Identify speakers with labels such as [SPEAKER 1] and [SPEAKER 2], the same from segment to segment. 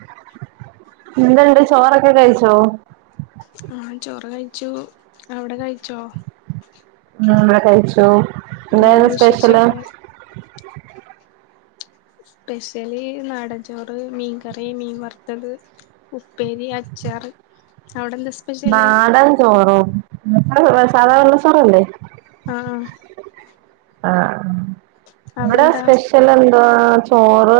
[SPEAKER 1] [inaudible]
[SPEAKER 2] എന്തണ്ട് ചോറൊക്കെ കഴിച്ചോ
[SPEAKER 1] ആഹ് ചോറ് കഴിച്ചു അവിടെ കഴിച്ചോ
[SPEAKER 2] ഉം വടെ കഴിച്ചു
[SPEAKER 1] എന്താണ്
[SPEAKER 2] എന്തായിരുന്നു സ്പെഷ്യല്
[SPEAKER 1] വിശേഷൊക്കെ സ്പെഷ്യലി നാടൻചോറ് മീൻകറി മീൻ വറുത്തത് ഉപ്പേരി അച്ചാറ് അവിടെ എന്താ സ്
[SPEAKER 2] നാടൻ ചോറോ സാധാരണ ചോറല്ലേ
[SPEAKER 1] ആഹ്
[SPEAKER 2] ആഹ് വ്ടെ
[SPEAKER 1] അവിടെന്താ
[SPEAKER 2] സ്പെഷ് ഷെലന്താ ചോറ്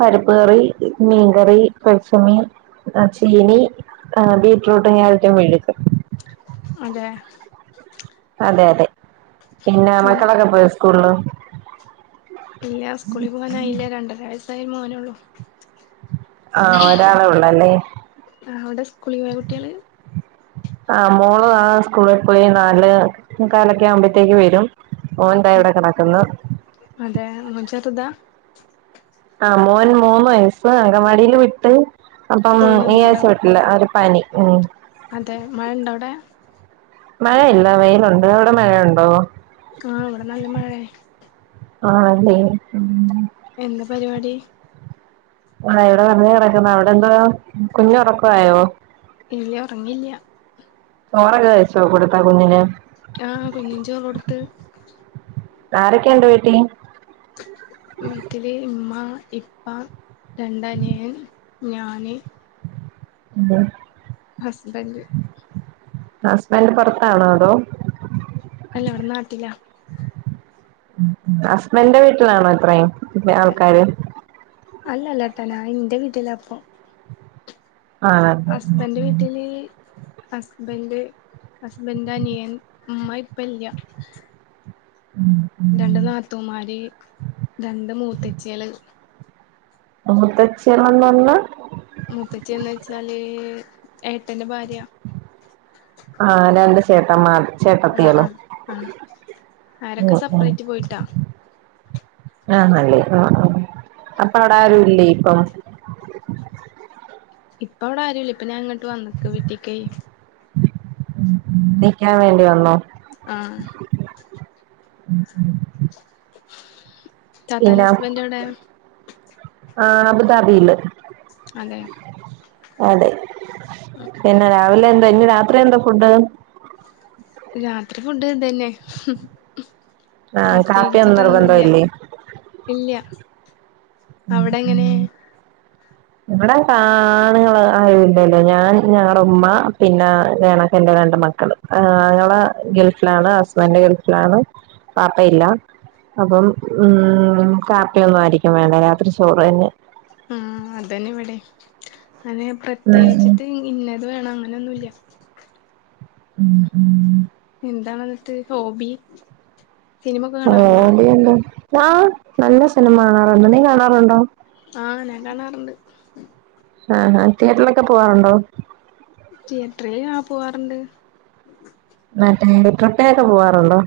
[SPEAKER 2] പരിപ്പ് കറി മീൻകറി പെര്ച്ചമീ ആഹ് ചീനി എഹ് ബീറ്റ്റൂട്ടും കേരറ്റും മേഴക്
[SPEAKER 1] അതെ
[SPEAKER 2] അതെ അതെ പിന്നെ മക്കളൊക്കെ പോയി സ്കുൾള്
[SPEAKER 1] ഇല്ല സ്കൂളി പോകാനായില്ല രണ്ടരയസായ മോനൊള്ളൂ
[SPEAKER 2] ആഹ് ഒരാളെ ഉള്ളല്ലേ?
[SPEAKER 1] ആഹ് അവിടെ സ്കൂളി പോയൊ കുട്ടിള്
[SPEAKER 2] ആഹ് മോള് ആഹ് സ്കൂളി കുളി നാലെ ആഉ മുകാലൊക്കെ ആവുമ്പത്തേക്ക് വരും ഓൻന്താ ഇവിടെ കിടക്കന്ന്
[SPEAKER 1] അതെ മോൻ ചെർതാ
[SPEAKER 2] ആഹ് മോൻ മൂന്ന് വയസ്സ് അങ്കവാടില് വിട്ട് അപ്പം
[SPEAKER 1] പോയി
[SPEAKER 2] ഈ
[SPEAKER 1] വന്നിണ്ടാവും
[SPEAKER 2] ആഴ്ച ല്ല ഒരു പനി ഉം
[SPEAKER 1] അതെ മഴ ഉണ്ടോ അവിടെ
[SPEAKER 2] മഴയില്ല വെയിലുണ്ട് അവിടെ മഴയുണ്ടോ
[SPEAKER 1] ആഹ് ഇവിടെ നല്ല മഴയാ
[SPEAKER 2] ആഹ അല്ലെ ഉം
[SPEAKER 1] എന്താ പരിപാടി
[SPEAKER 2] ആ ഇവിടെ വെറുതെ കിടക്കുന്ന അവിടെ എന്തുവാ കുഞ്ഞു ഉറക്ക ആയോ
[SPEAKER 1] ഇല്ല ഉറങ്ങില്ല
[SPEAKER 2] ചോറക്കെ കഴിച്ചോ കൊടുത്തോ കുഞ്ഞിന്
[SPEAKER 1] ആഹ് കുഞ്ഞിന് ചോറ്കൊടുത്ത്
[SPEAKER 2] ആരൊക്കെ ഉണ്ട് വീട്ടില്
[SPEAKER 1] വീട്ടില് ഇമ്മ ഇപ്പാ രണ്ടനിയൻ ഞാന്
[SPEAKER 2] ഉം
[SPEAKER 1] ഹസ്ബൻന്റ്
[SPEAKER 2] ഹസ്ബൻറ് പുറത്താണോ അതോ
[SPEAKER 1] അല്ല ഇവിടെ നാട്ടിലാ
[SPEAKER 2] ഹസ്ബൻന്റെ വീട്ടിലാണോ ഇത്രേം പിന്നെ ആൾക്കാര്
[SPEAKER 1] അല്ലല്ലാത്ത ഞാൻ ഇന്റെ വീട്ട്ലാ ഇപ്പം
[SPEAKER 2] ആണല്ലേ
[SPEAKER 1] ഹസ്ബന്റ് വീട്ടില് ഹസ്ബൻഡ്, ഹസ്ബൻഡിന്റെ അനിയൻ ഉമ്മ ഇപ്പ ഇല്ല
[SPEAKER 2] ഉം
[SPEAKER 1] രണ്ട് നാത്തൂൻമാര് രണ്ട് മൂത്തച്ചി കള്
[SPEAKER 2] മൂത്തച്ചിയള്ന്ന് പറഞ്ഞ
[SPEAKER 1] മുത്തച്ചിന്ന് വെച്ചാല് ഏട്ടന്റെ ഭാര്യ
[SPEAKER 2] ആഹ് രണ്ട് ചേട്ടന്മാർ
[SPEAKER 1] ആഹ്
[SPEAKER 2] ചേട്ടത്തിയളും
[SPEAKER 1] ആഹ് ആഹ് അവരൊക്കെ
[SPEAKER 2] ഉം ഉം
[SPEAKER 1] സെപ്പറേറ്റ് പോയിട്ടാ
[SPEAKER 2] ആ അങ്ങനെയാണോ അപ്പൊ അവിടെ ആരു ഇല്ലേ ഇപ്പം [inaudible]
[SPEAKER 1] ഇപ്പൊ അവിടെ ആരുല്ല ഇപ്പഞാങ്ങട്ട് വന്നേക്ക് വീട്ടീക്ക
[SPEAKER 2] നിക്കാൻ വേണ്ടി വന്നോ
[SPEAKER 1] ആഹ് തത്താന്റെ ഹസ്ബൻന്റവിടെ
[SPEAKER 2] ആ അബുദാബിയില്
[SPEAKER 1] അതെ
[SPEAKER 2] അതെ പിന്നെ രാവിലെ എന്താ ഇനി രാത്രി എന്താ ഫുഡ്
[SPEAKER 1] രാത്രി ഫുഡ് ഇതന്നെ
[SPEAKER 2] ആഹ് കാപ്പിയൊന്നും
[SPEAKER 1] പ്രത്യേകിച്ചിട്ടൊന്നുല്ല
[SPEAKER 2] നിർബന്ധം ഇല്ലേ
[SPEAKER 1] ഇല്ല അവിടെങ്ങനെ
[SPEAKER 2] ഇവിടെ ആണ്ങ്ങള ആരൂല്ലല്ലോ ഞാൻ ഞങ്ങളടെ ഉമ്മ പിന്നെ എനിക്കെ എന്റെ രണ്ട് മക്കള് ആ ആങ്ങളെ ഗൾഫിലാണ് ഹസ്ബൻഡ് ഗൾഫിലാണ് വാപ്പ ഇല്ല അപ്പം ഉം കാപ്പിയൊന്നും ആരിക്കും വേണ്ട രാത്രി ചോറ് തന്നെ
[SPEAKER 1] ആ അതന്നെ ഇവിടെ. അങ്ങനെ
[SPEAKER 2] ഉം
[SPEAKER 1] പ്രത്യേകിച്ചിട്ട് ഇന്നത് വേണം അങ്ങനെന്നുല്ല
[SPEAKER 2] ഉം ഉം
[SPEAKER 1] എന്താ ണെന്നിട്ട് ഹോബി സിനിമ ഒക്കെ
[SPEAKER 2] ഓ
[SPEAKER 1] കാണാറുണ്ടാ
[SPEAKER 2] ഹോബിഎന്താ. ആനല്ല സിനിമ കാണാറുണ്ട് നീ കാണാറുണ്ടോ
[SPEAKER 1] ആഹ് ഞാൻ കാണാറുണ്ട്
[SPEAKER 2] ആഹ് ആഹ് തിയേറ്ററിലൊക്കെ പോവാറുണ്ടോ
[SPEAKER 1] തിയേറ്ററിൽ ആ പോവാറുണ്ട്
[SPEAKER 2] മറ്റേ ട്രിപ്പൊക്കെ പോവാറുണ്ടോ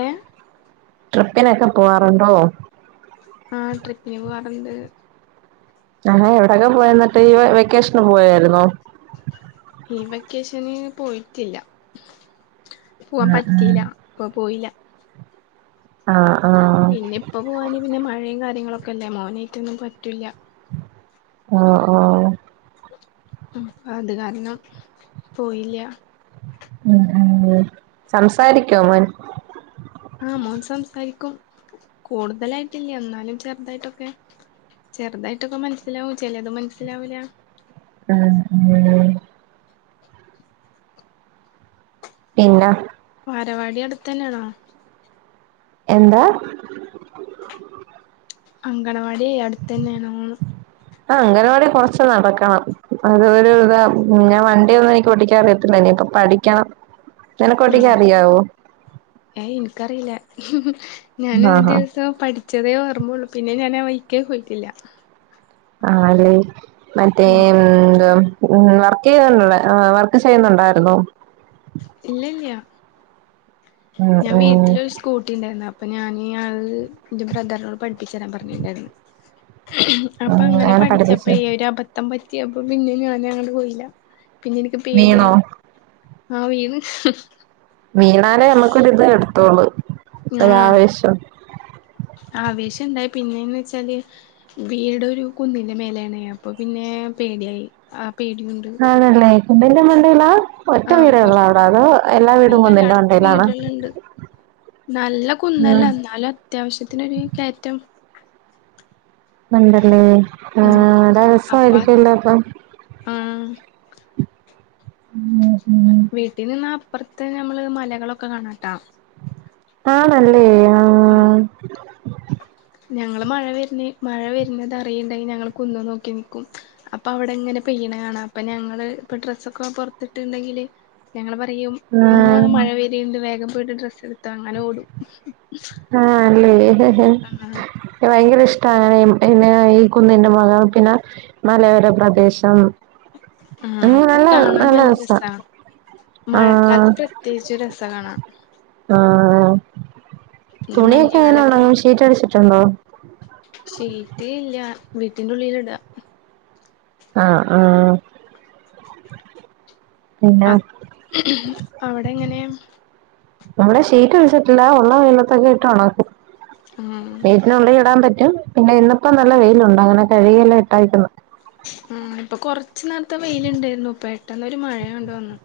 [SPEAKER 1] ഏഹ്
[SPEAKER 2] ട്രിപ്പിനൊക്കെ പോകാറുണ്ടോ
[SPEAKER 1] ആ ട്രിപ്പിന് പോവാറുണ്ട്
[SPEAKER 2] എടാ എവിടയൊക്കെ പോയ എന്നിട്ട് ഈ വെക്കേഷന് പോയായിരുന്നോ?
[SPEAKER 1] ഈ വെക്കേഷന് പോയിറ്റില്ല. പോവാൻ
[SPEAKER 2] ഉം ഉം
[SPEAKER 1] പറ്റീല്ല അപ്പ പോയില
[SPEAKER 2] ആഹ് ആഹ്
[SPEAKER 1] പിന്നെ ഇപ്പ പോവാന് പിന്നെ മഴേം കാര്യങ്ങളൊക്കെ അല്ലേ മോനേറ്റൊന്നും പറ്റൂല്ല
[SPEAKER 2] ആഹ് ആ
[SPEAKER 1] അപ്പ അത് കാരണം പോയില്ല
[SPEAKER 2] ഉം സംസാരിക്കോ മോൻ?
[SPEAKER 1] ആ മോൻ സംസാരിക്കും കൂടുതലായിട്ടില്ല ഇന്നാലും ചെറുതായിട്ടൊക്കെ ചെറുതായിട്ടൊക്കെ മനസ്സിലാവും ചെലത് മനസ്സിലാവൂല്ല
[SPEAKER 2] ഉം ഉം പിന്ന
[SPEAKER 1] വാരവാടി അടുത്ത് തന്നെയാണോ?
[SPEAKER 2] എന്താ
[SPEAKER 1] അംഗനവാടിയെയ് അടുത്തന്നെയാണോ?
[SPEAKER 2] ആ അംഗനവാടി കൊറച്ച് നടക്കണം അത് ഒരു ഇത മുന്നെ വണ്ടി ഒന്നും എനിക്ക് ഒട്ടിക്കാൻ അറിയത്തില്ല ഇനി ഇപ്പം പഠിക്കണം
[SPEAKER 1] [inaudible]
[SPEAKER 2] നിനക്ക്
[SPEAKER 1] ഉം
[SPEAKER 2] ഓട്ടിക്കാൻ അറിയാവോ
[SPEAKER 1] ഏയ് ഇൻക്കറീല്ല ഞാന് ഒരു
[SPEAKER 2] ആഹ്
[SPEAKER 1] ദിവസം പഠി ചെറിയേ ഓർമോള്ളു പിന്നെ ഞാനാ വൈക്കേ പോയിറ്റില്ല
[SPEAKER 2] ആഹ് അല്ലെ മറ്റെ
[SPEAKER 1] ഉം
[SPEAKER 2] എന്തുവ ഉം വർക്ക് ചെയ്യ്ണ്ട് വർക്ക് ചെയ്യുന്നുണ്ടായിരുന്നു.
[SPEAKER 1] ഇല്ലല്ല്യ
[SPEAKER 2] ഉം
[SPEAKER 1] ഞാൻ
[SPEAKER 2] ഉം
[SPEAKER 1] വീട്ടിലൊരു സ്കൂട്ടിണ്ടായിരുന്നു അപ്പൊ ഞാന് അത് ഇൻ്റെ ബ്രദറിനോട് പഠിപ്പിച്ച് തരാൻ പറഞ്ഞ്ണ്ടായിരുന്നു. അപ്പൊ
[SPEAKER 2] ഉം
[SPEAKER 1] അങ്ങനെ
[SPEAKER 2] പഠിപ്പിച്ചു
[SPEAKER 1] പഠിച്ചപ്പെ ഒരു അപ പത്തം പറ്റിയപ്പൊ പിന്നെ ഞാന് അങ്ങട് പോയില്ല പിന്നെ ഇനിക്ക്
[SPEAKER 2] വീണോ
[SPEAKER 1] പേടിയായി ആഹ് വിണ്
[SPEAKER 2] വീണാലേ നമ്മുക്കൊര്ത് വര്ത്തോളൂ
[SPEAKER 1] ആഹ്
[SPEAKER 2] ഒരാവേശം
[SPEAKER 1] ആവേശം ഇണ്ടായി പിന്നേന്ന് വെച്ചാല് വീട് ഒരു കുന്നിന്റെ മേലെയാണേ അപ്പൊ പിന്നെ പേടിയായി ആ പേടിയിണ്ട്
[SPEAKER 2] ആണല്ലേ കുന്നിന്റെ മണ്ടയില ഒറ്റ
[SPEAKER 1] ആഹ്
[SPEAKER 2] വീടെ
[SPEAKER 1] കൊറ
[SPEAKER 2] യൊള്ള അവിടെ അതോ എല്ലാ വീടും
[SPEAKER 1] അല്ലല്ല
[SPEAKER 2] കുന്നിൻ്റെ
[SPEAKER 1] അടുത്ത്
[SPEAKER 2] മണ്ടയിലാണ്
[SPEAKER 1] വീടുകളുണ്ട് നല്ല കുന്നല്ല ഇന്നാലും അത്യാവശ്യത്തിനൊരു കയറ്റം
[SPEAKER 2] ഉണ്ടല്ലേ ആ
[SPEAKER 1] ആഹ്
[SPEAKER 2] അടെ
[SPEAKER 1] അപ്പ
[SPEAKER 2] രസയിരിക്കല്ലോ അപ്പൊ
[SPEAKER 1] ആഹ്
[SPEAKER 2] ഉം ഉം
[SPEAKER 1] വീട്ടിൽ നിന്ന അപ്പറത്ത് ഞമ്മള് മലകളൊക്കെ കാണാട്ടാ
[SPEAKER 2] ആണല്ലേ
[SPEAKER 1] ആഹ് ഞങ്ങള് മഴ വര്നെ മഴ വര്നത് അറിയ്ണ്ടെയി ഞങ്ങള് കുന്ന് നോക്കി നിക്കും അപ്പ അവിടെങ്ങനെ പെയ്യ്ണെ കണാ അപ്പ ഞങ്ങള് ഇപ്പ ഡ്രസ്സൊക്കെ പൊറത്ത്ട്ട്ണ്ടെങ്കില് ഞങ്ങള് പറയും ഉമ്മാ
[SPEAKER 2] ആഹ്
[SPEAKER 1] മഴ വെര്ണ്ട് വേഗം പോയിട്ട് ഡ്രസ്സ് ഇട്ത്തോ അങ്ങനെ ഓടും
[SPEAKER 2] ആഹ് അല്ലേ
[SPEAKER 1] ആഹ്
[SPEAKER 2] ക്ക് ഭയങ്കര ഇഷ്ട്ടാ പിന്നെ ഈ കുന്നിന്റെ മൊഖം പിന്നെ മലയോര പ്രദേശം
[SPEAKER 1] ആഹ് അത് കാണാൻ നല്ല രസാ
[SPEAKER 2] ആഹ്
[SPEAKER 1] മഴക്കാലത്ത് പ്ര ത്യേകിച്ചും രസ കാണാം
[SPEAKER 2] ആഹ് ആ
[SPEAKER 1] പിന്നെ
[SPEAKER 2] തുണിയൊക്കെ എങ്ങനെ
[SPEAKER 1] മഞ്ഞുകാലൊക്കെ വ
[SPEAKER 2] ഒണ്ടങ്ങും ഷീറ്റ് അടിച്ചിട്ടുണ്ടോ?
[SPEAKER 1] ഷീറ്റ് ഇല്ല വീട്ടിന്റുള്ളിൽ ഇട
[SPEAKER 2] ആഹ് ആ
[SPEAKER 1] അ അവിടെങ്ങനേ
[SPEAKER 2] ഇവിടെ ഷീറ്റ് വിരിച്ചിട്ടിണ്ട് ഉള്ള വെയിലത്തൊക്കെ ഇട്ട് ഒണക്കും
[SPEAKER 1] ആഹ്
[SPEAKER 2] വീട്ടിനുള്ളിൽ ഇടാൻ പറ്റും പിന്നെ ഇന്നിപ്പ നല്ല വെയിലുണ്ട് അങ്ങനെ കഴുകിയെല്ലാം ഇട്ടായിക്കുന്നു
[SPEAKER 1] മ് ഇപ്പ കൊറച്ച് നേരത്തെ വെയിലിണ്ടായിരുന്നു, പെട്ടെന്ന് ഒരു മഴ അങ്ങോണ്ട് വന്നു.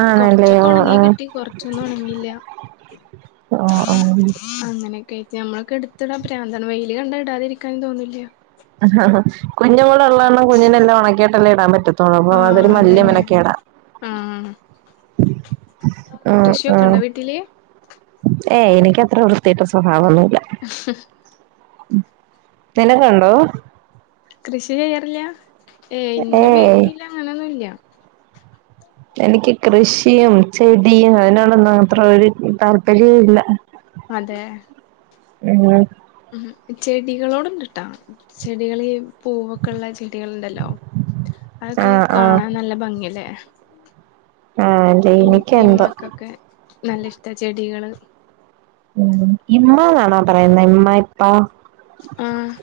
[SPEAKER 2] ആണല്ലേ
[SPEAKER 1] കൊറച്ചൊക്കെ
[SPEAKER 2] ഓഹ്
[SPEAKER 1] ഒണങ്ങി
[SPEAKER 2] ആഹ്
[SPEAKER 1] കിട്ടി കൊറച്ചൊന്നും ഒണങ്ങില്ല.
[SPEAKER 2] ഓഹ്
[SPEAKER 1] അങ്ങനെയൊക്കെ ആയിട്ട് നമ്മളൊക്കെ എടുത്തിടാൻ പ്രാന്ത് ആണ്, വെയില് കണ്ട ഇടാതിരിക്കാനും തോന്നില്ല.
[SPEAKER 2] കുഞ്ഞു കൂടെ ഒള്ള കാരണം കുഞ്ഞിന്റെ എല്ലാം ഉണക്കിയിട്ടല്ലേ ഇടാൻ പറ്റൊ ത്തൊള്ളൂ അപ്പ അതൊരു
[SPEAKER 1] ആഹ്
[SPEAKER 2] വല്യ
[SPEAKER 1] അതന്നെ
[SPEAKER 2] മേനക്കേടാ.
[SPEAKER 1] ആഹ് കൃഷിയൊക്കെ ഒണ്ടോ വീട്ടില്?
[SPEAKER 2] ഏയ് എനിക്കത്ര വൃത്തിക്കെട്ട സ്വഭാവോന്നു നിനക്ക്‌ ഒണ്ടോ?
[SPEAKER 1] കൃഷി ചെയ്യാറില്ല, ഏ ഇന്റെ
[SPEAKER 2] ഏയ്
[SPEAKER 1] വീട്ടില് അങ്ങനൊന്നുല്ല.
[SPEAKER 2] എനിക്ക് കൃഷിയും ചെടിയും അതിനോടൊന്നും അത്ര ഒരു താല്പര്യവും ഇല്ല.
[SPEAKER 1] അതെ.
[SPEAKER 2] പിന്നെ
[SPEAKER 1] മ് ചെടികളോട് ഉണ്ട്ട്ടോ, ചെടികള് പൂവൊക്കെ ഇള്ള ചെടികൾ ഇണ്ടല്ലോ അതൊക്കെ
[SPEAKER 2] ആഹ് ആഹ്
[SPEAKER 1] കാണാൻ നല്ല ഭംഗിയല്ലേ.
[SPEAKER 2] ആഹ് അല്ലെ
[SPEAKER 1] എനിക്ക്
[SPEAKER 2] എനിക്കെന്തോ
[SPEAKER 1] ഇമ്മാക്കൊക്കെ നല്ല ഇഷ്ട ചെടികള്.
[SPEAKER 2] മ് ഇമ്മ എന്നാണോ പറയുന്നെ [unintelligible] ആഹ്
[SPEAKER 1] ആഹ്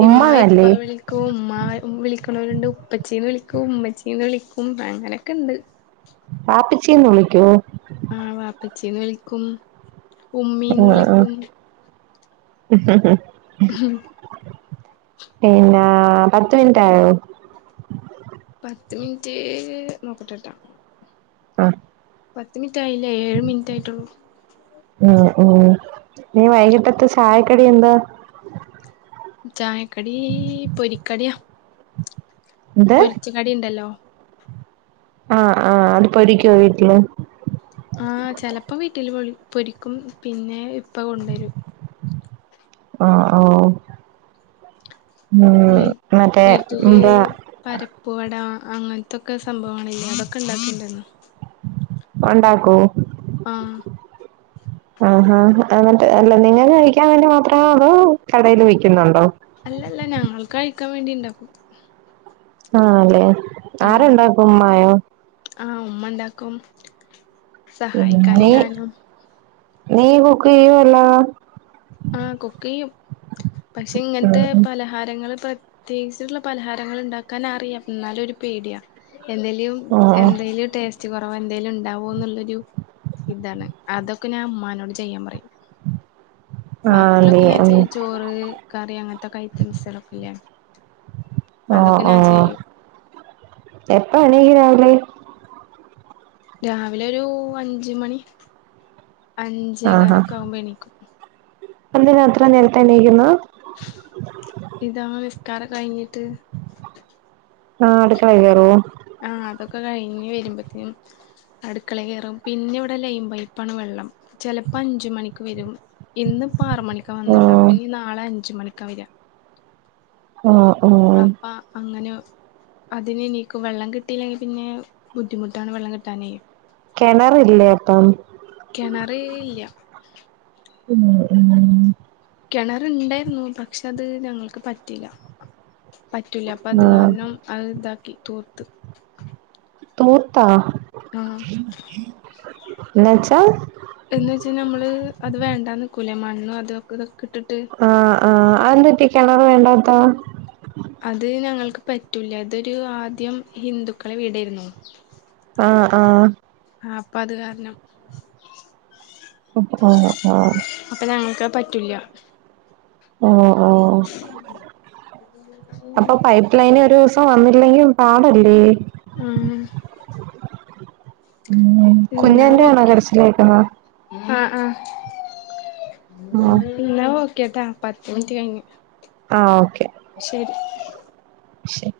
[SPEAKER 2] ഉമ്മാന്ന് അല്ലേ?
[SPEAKER 1] ക്ക്‌ ഉമ്മാ വിളിക്കണവരുണ്ട്, ഉപ്പച്ചീന്ന് വിളിക്കും, ഉമ്മച്ചീന്ന് വിളിക്കും, അങ്ങനെക്കെ ഇണ്ട്.
[SPEAKER 2] വാപ്പിച്ചിന്ന് വിളിക്കോ?
[SPEAKER 1] ആഹ് വാപ്പിച്ചീന്ന് വിളിക്കും. ഉമ്മീന്ന്
[SPEAKER 2] ആഹ് ആഹ്
[SPEAKER 1] വിളിക്കും
[SPEAKER 2] പിന്നെ പത്ത് മിനിറ്റ് ആയോ?
[SPEAKER 1] പത്ത് മിനിറ്റ് നോക്കട്ടെട്ടോ.
[SPEAKER 2] ആഹ്
[SPEAKER 1] പത്ത് മിനിറ്റ് ആയില്ല, ഏഴ് മിനിറ്റ് ആയിട്ടുള്ളൂ.
[SPEAKER 2] മ് മ് ഇനി വൈകിട്ടത്തെ ചായക്കടി എന്താ?
[SPEAKER 1] ചായക്കടി പൊരിക്കടിയാ.
[SPEAKER 2] എന്ത്
[SPEAKER 1] പൊരിച്ചു കടി ഇണ്ടല്ലോ.
[SPEAKER 2] ആഹ് ആഹ് അത് പൊരിക്കുവോ വീട്ടില്.
[SPEAKER 1] ആഹ് ചെലപ്പം വീട്ടില് പൊളി പൊരിക്കും പിന്നെ ഇപ്പ കൊണ്ടരും.
[SPEAKER 2] ആഹ് ഓഹ് മ് മറ്റേ ന്താ
[SPEAKER 1] പരിപ്പ് വട അങ്ങനത്തൊക്കെ സംഭവങ്ങൾ ഇല്ലേ അതൊക്കെ ഇണ്ടാക്കിണ്ടല്ലോ.
[SPEAKER 2] ഒണ്ടാക്കോ.
[SPEAKER 1] ആഹ്
[SPEAKER 2] ആ ഹാ ഹ എന്നിട്ട് അല്ല നിങ്ങക്ക്‌ കയിക്കാൻ വേണ്ടി മാത്രോ അതോ കടേൽ വിക്കുന്നുണ്ടോ?
[SPEAKER 1] അല്ലല്ല ഞങ്ങൾക്ക് കഴിക്കാൻ വേണ്ടി ഇണ്ടാക്കും.
[SPEAKER 2] ആണല്ലെ
[SPEAKER 1] ആഹ്
[SPEAKER 2] ആരുണ്ടാക്കും ഉമ്മായോ?
[SPEAKER 1] ആഹ് ഉമ്മ ഇണ്ടാക്കും.
[SPEAKER 2] മ് നീ നീ കുക്ക് ചെയ്യുവോ [unintelligible]
[SPEAKER 1] ആഹ് കുക്ക് ചെയ്യും, പക്ഷേ ഇങ്ങനത്തെ
[SPEAKER 2] ഉം ഉം
[SPEAKER 1] പലഹ ഹാരങ്ങല് പ്രത്യേകിച്ചുള്ള പലഹാരങ്ങൾ ഇണ്ടാക്കാൻ അറിയാം എന്നാലും ഒരു പേടിയ, എന്തേലും
[SPEAKER 2] ആഹ്
[SPEAKER 1] എന്തെലും ടേസ് റ്റ് കൊറവ് എന്തേലും ഉണ്ടാവോന്നുള്ളൊരു ഇതാണ് അതൊക്കെ ഞാൻ ഉമ്മാനോട് ചെയ്യാൻ പറയും.
[SPEAKER 2] ആഹ് നീ
[SPEAKER 1] ബാക്കിയുള്ളൊക്കെ ഞാൻ
[SPEAKER 2] ഉം
[SPEAKER 1] ചെയ് ചോറ് കറി അങ്ങനത്തൊക്കെ ഐറ്റംസളൊക്കെ ഇല്ലേ. അതൊക്കെ ഞാൻ ചെയ്യും.
[SPEAKER 2] എപ്പോ എണീക്കും രാവിലെ.
[SPEAKER 1] രാവിലെ ഒരു അഞ്ച് മണി അഞ്ചേ കാലൊക്കെ ആകുമ്പോ എണീക്കും.
[SPEAKER 2] എന്തിന അത്രയും നേരത്തെ എണീക്കുന്നത്
[SPEAKER 1] ഇതാ നിസ്കാരം കഴിഞ്ഞിട്ട്
[SPEAKER 2] ആ അടുക്കളേ കേറുവോ
[SPEAKER 1] ആഹ് അതൊക്കെ കയിഞ് വരുമ്പത്തേനും- അടുക്കളേ കേറും പിന്നെ ഇവിടെ ലൈൻ പൈപ്പാണ് വെള്ളം ചെലപ്പോ അഞ്ച് മണിക്ക് വരും ഇന്ന് ഇപ്പ ആറ് മണിക്കാ വന്നെ വെള്ളം
[SPEAKER 2] ആഹ്
[SPEAKER 1] അപ്പൊ ഇനി നാളെ അഞ്ച് മണിക്കാ വര്ക
[SPEAKER 2] ഓഹ് ഓഹ്
[SPEAKER 1] ആഹ് ആഹ് അങ്ങനേയോ അതിന് എനിക്ക് വെള്ളം കിട്ടിയില്ലെങ്കിൽ പിന്നെ ബുദ്ധിമുട്ടാണ് വെള്ളം കിട്ടാനേ
[SPEAKER 2] കെണറില്ലേയപ്പം
[SPEAKER 1] കിണറ് ഇല്ല
[SPEAKER 2] ഉം ഉം [unintelligible]
[SPEAKER 1] കെണറുണ്ടെയിരുന്നു പക്ഷെ അത് ഞങ്ങൾക്ക് പറ്റീല്ല പറ്റൂല അപ്പൊ അത്
[SPEAKER 2] ആഹ്
[SPEAKER 1] കാരണം- അത് ഇതാക്കി തൂത്ത്
[SPEAKER 2] തൂർത്ത
[SPEAKER 1] ആഹ്
[SPEAKER 2] എന്ന് വെച്ചാൽ
[SPEAKER 1] എന്ന് വെച്ചാ നമ്മള് അത് വേണ്ടാന്ന് വെക്കൂലേ മണ്ണ് അത് ഇതൊക്കെ ഇട്ടിട്ട്
[SPEAKER 2] ആഹ് ആഹ് അതെന്ത്‌ പറ്റി കെണറ് വേണ്ടാത്തത്
[SPEAKER 1] അത് ഞങ്ങൾക്ക് പറ്റൂല ഇതൊരു ആദ്യം ഹിന്ദുക്കളെ വീടെരുന്നു
[SPEAKER 2] ആഹ് ആഹ്
[SPEAKER 1] ആഹ് അപ്പൊ അത് കാരണം
[SPEAKER 2] [unintelligible]
[SPEAKER 1] അപ്പ ഞങ്ങക്ക് അത് പറ്റൂല്ല
[SPEAKER 2] ഓഹ് ഓഹ് അപ്പൊ
[SPEAKER 1] [inaudible]
[SPEAKER 2] പൈപ്പ് ലൈനിൽ ഒരു ദെവസം വന്നില്ലെങ്കി പാടല്ലേ
[SPEAKER 1] ആഹ്
[SPEAKER 2] കുഞ്ഞന്റെയാണോ കരച്ചില് കേക്കുന്നത്
[SPEAKER 1] ആഹ് ആഹ്
[SPEAKER 2] ആഹ്
[SPEAKER 1] എന്നാ ഓക്കേട്ടോ പത്ത് മിനറ്റ് കയിഞ്ഞ്
[SPEAKER 2] ആഹ് ഓക്കെ
[SPEAKER 1] ശരി
[SPEAKER 2] ശരി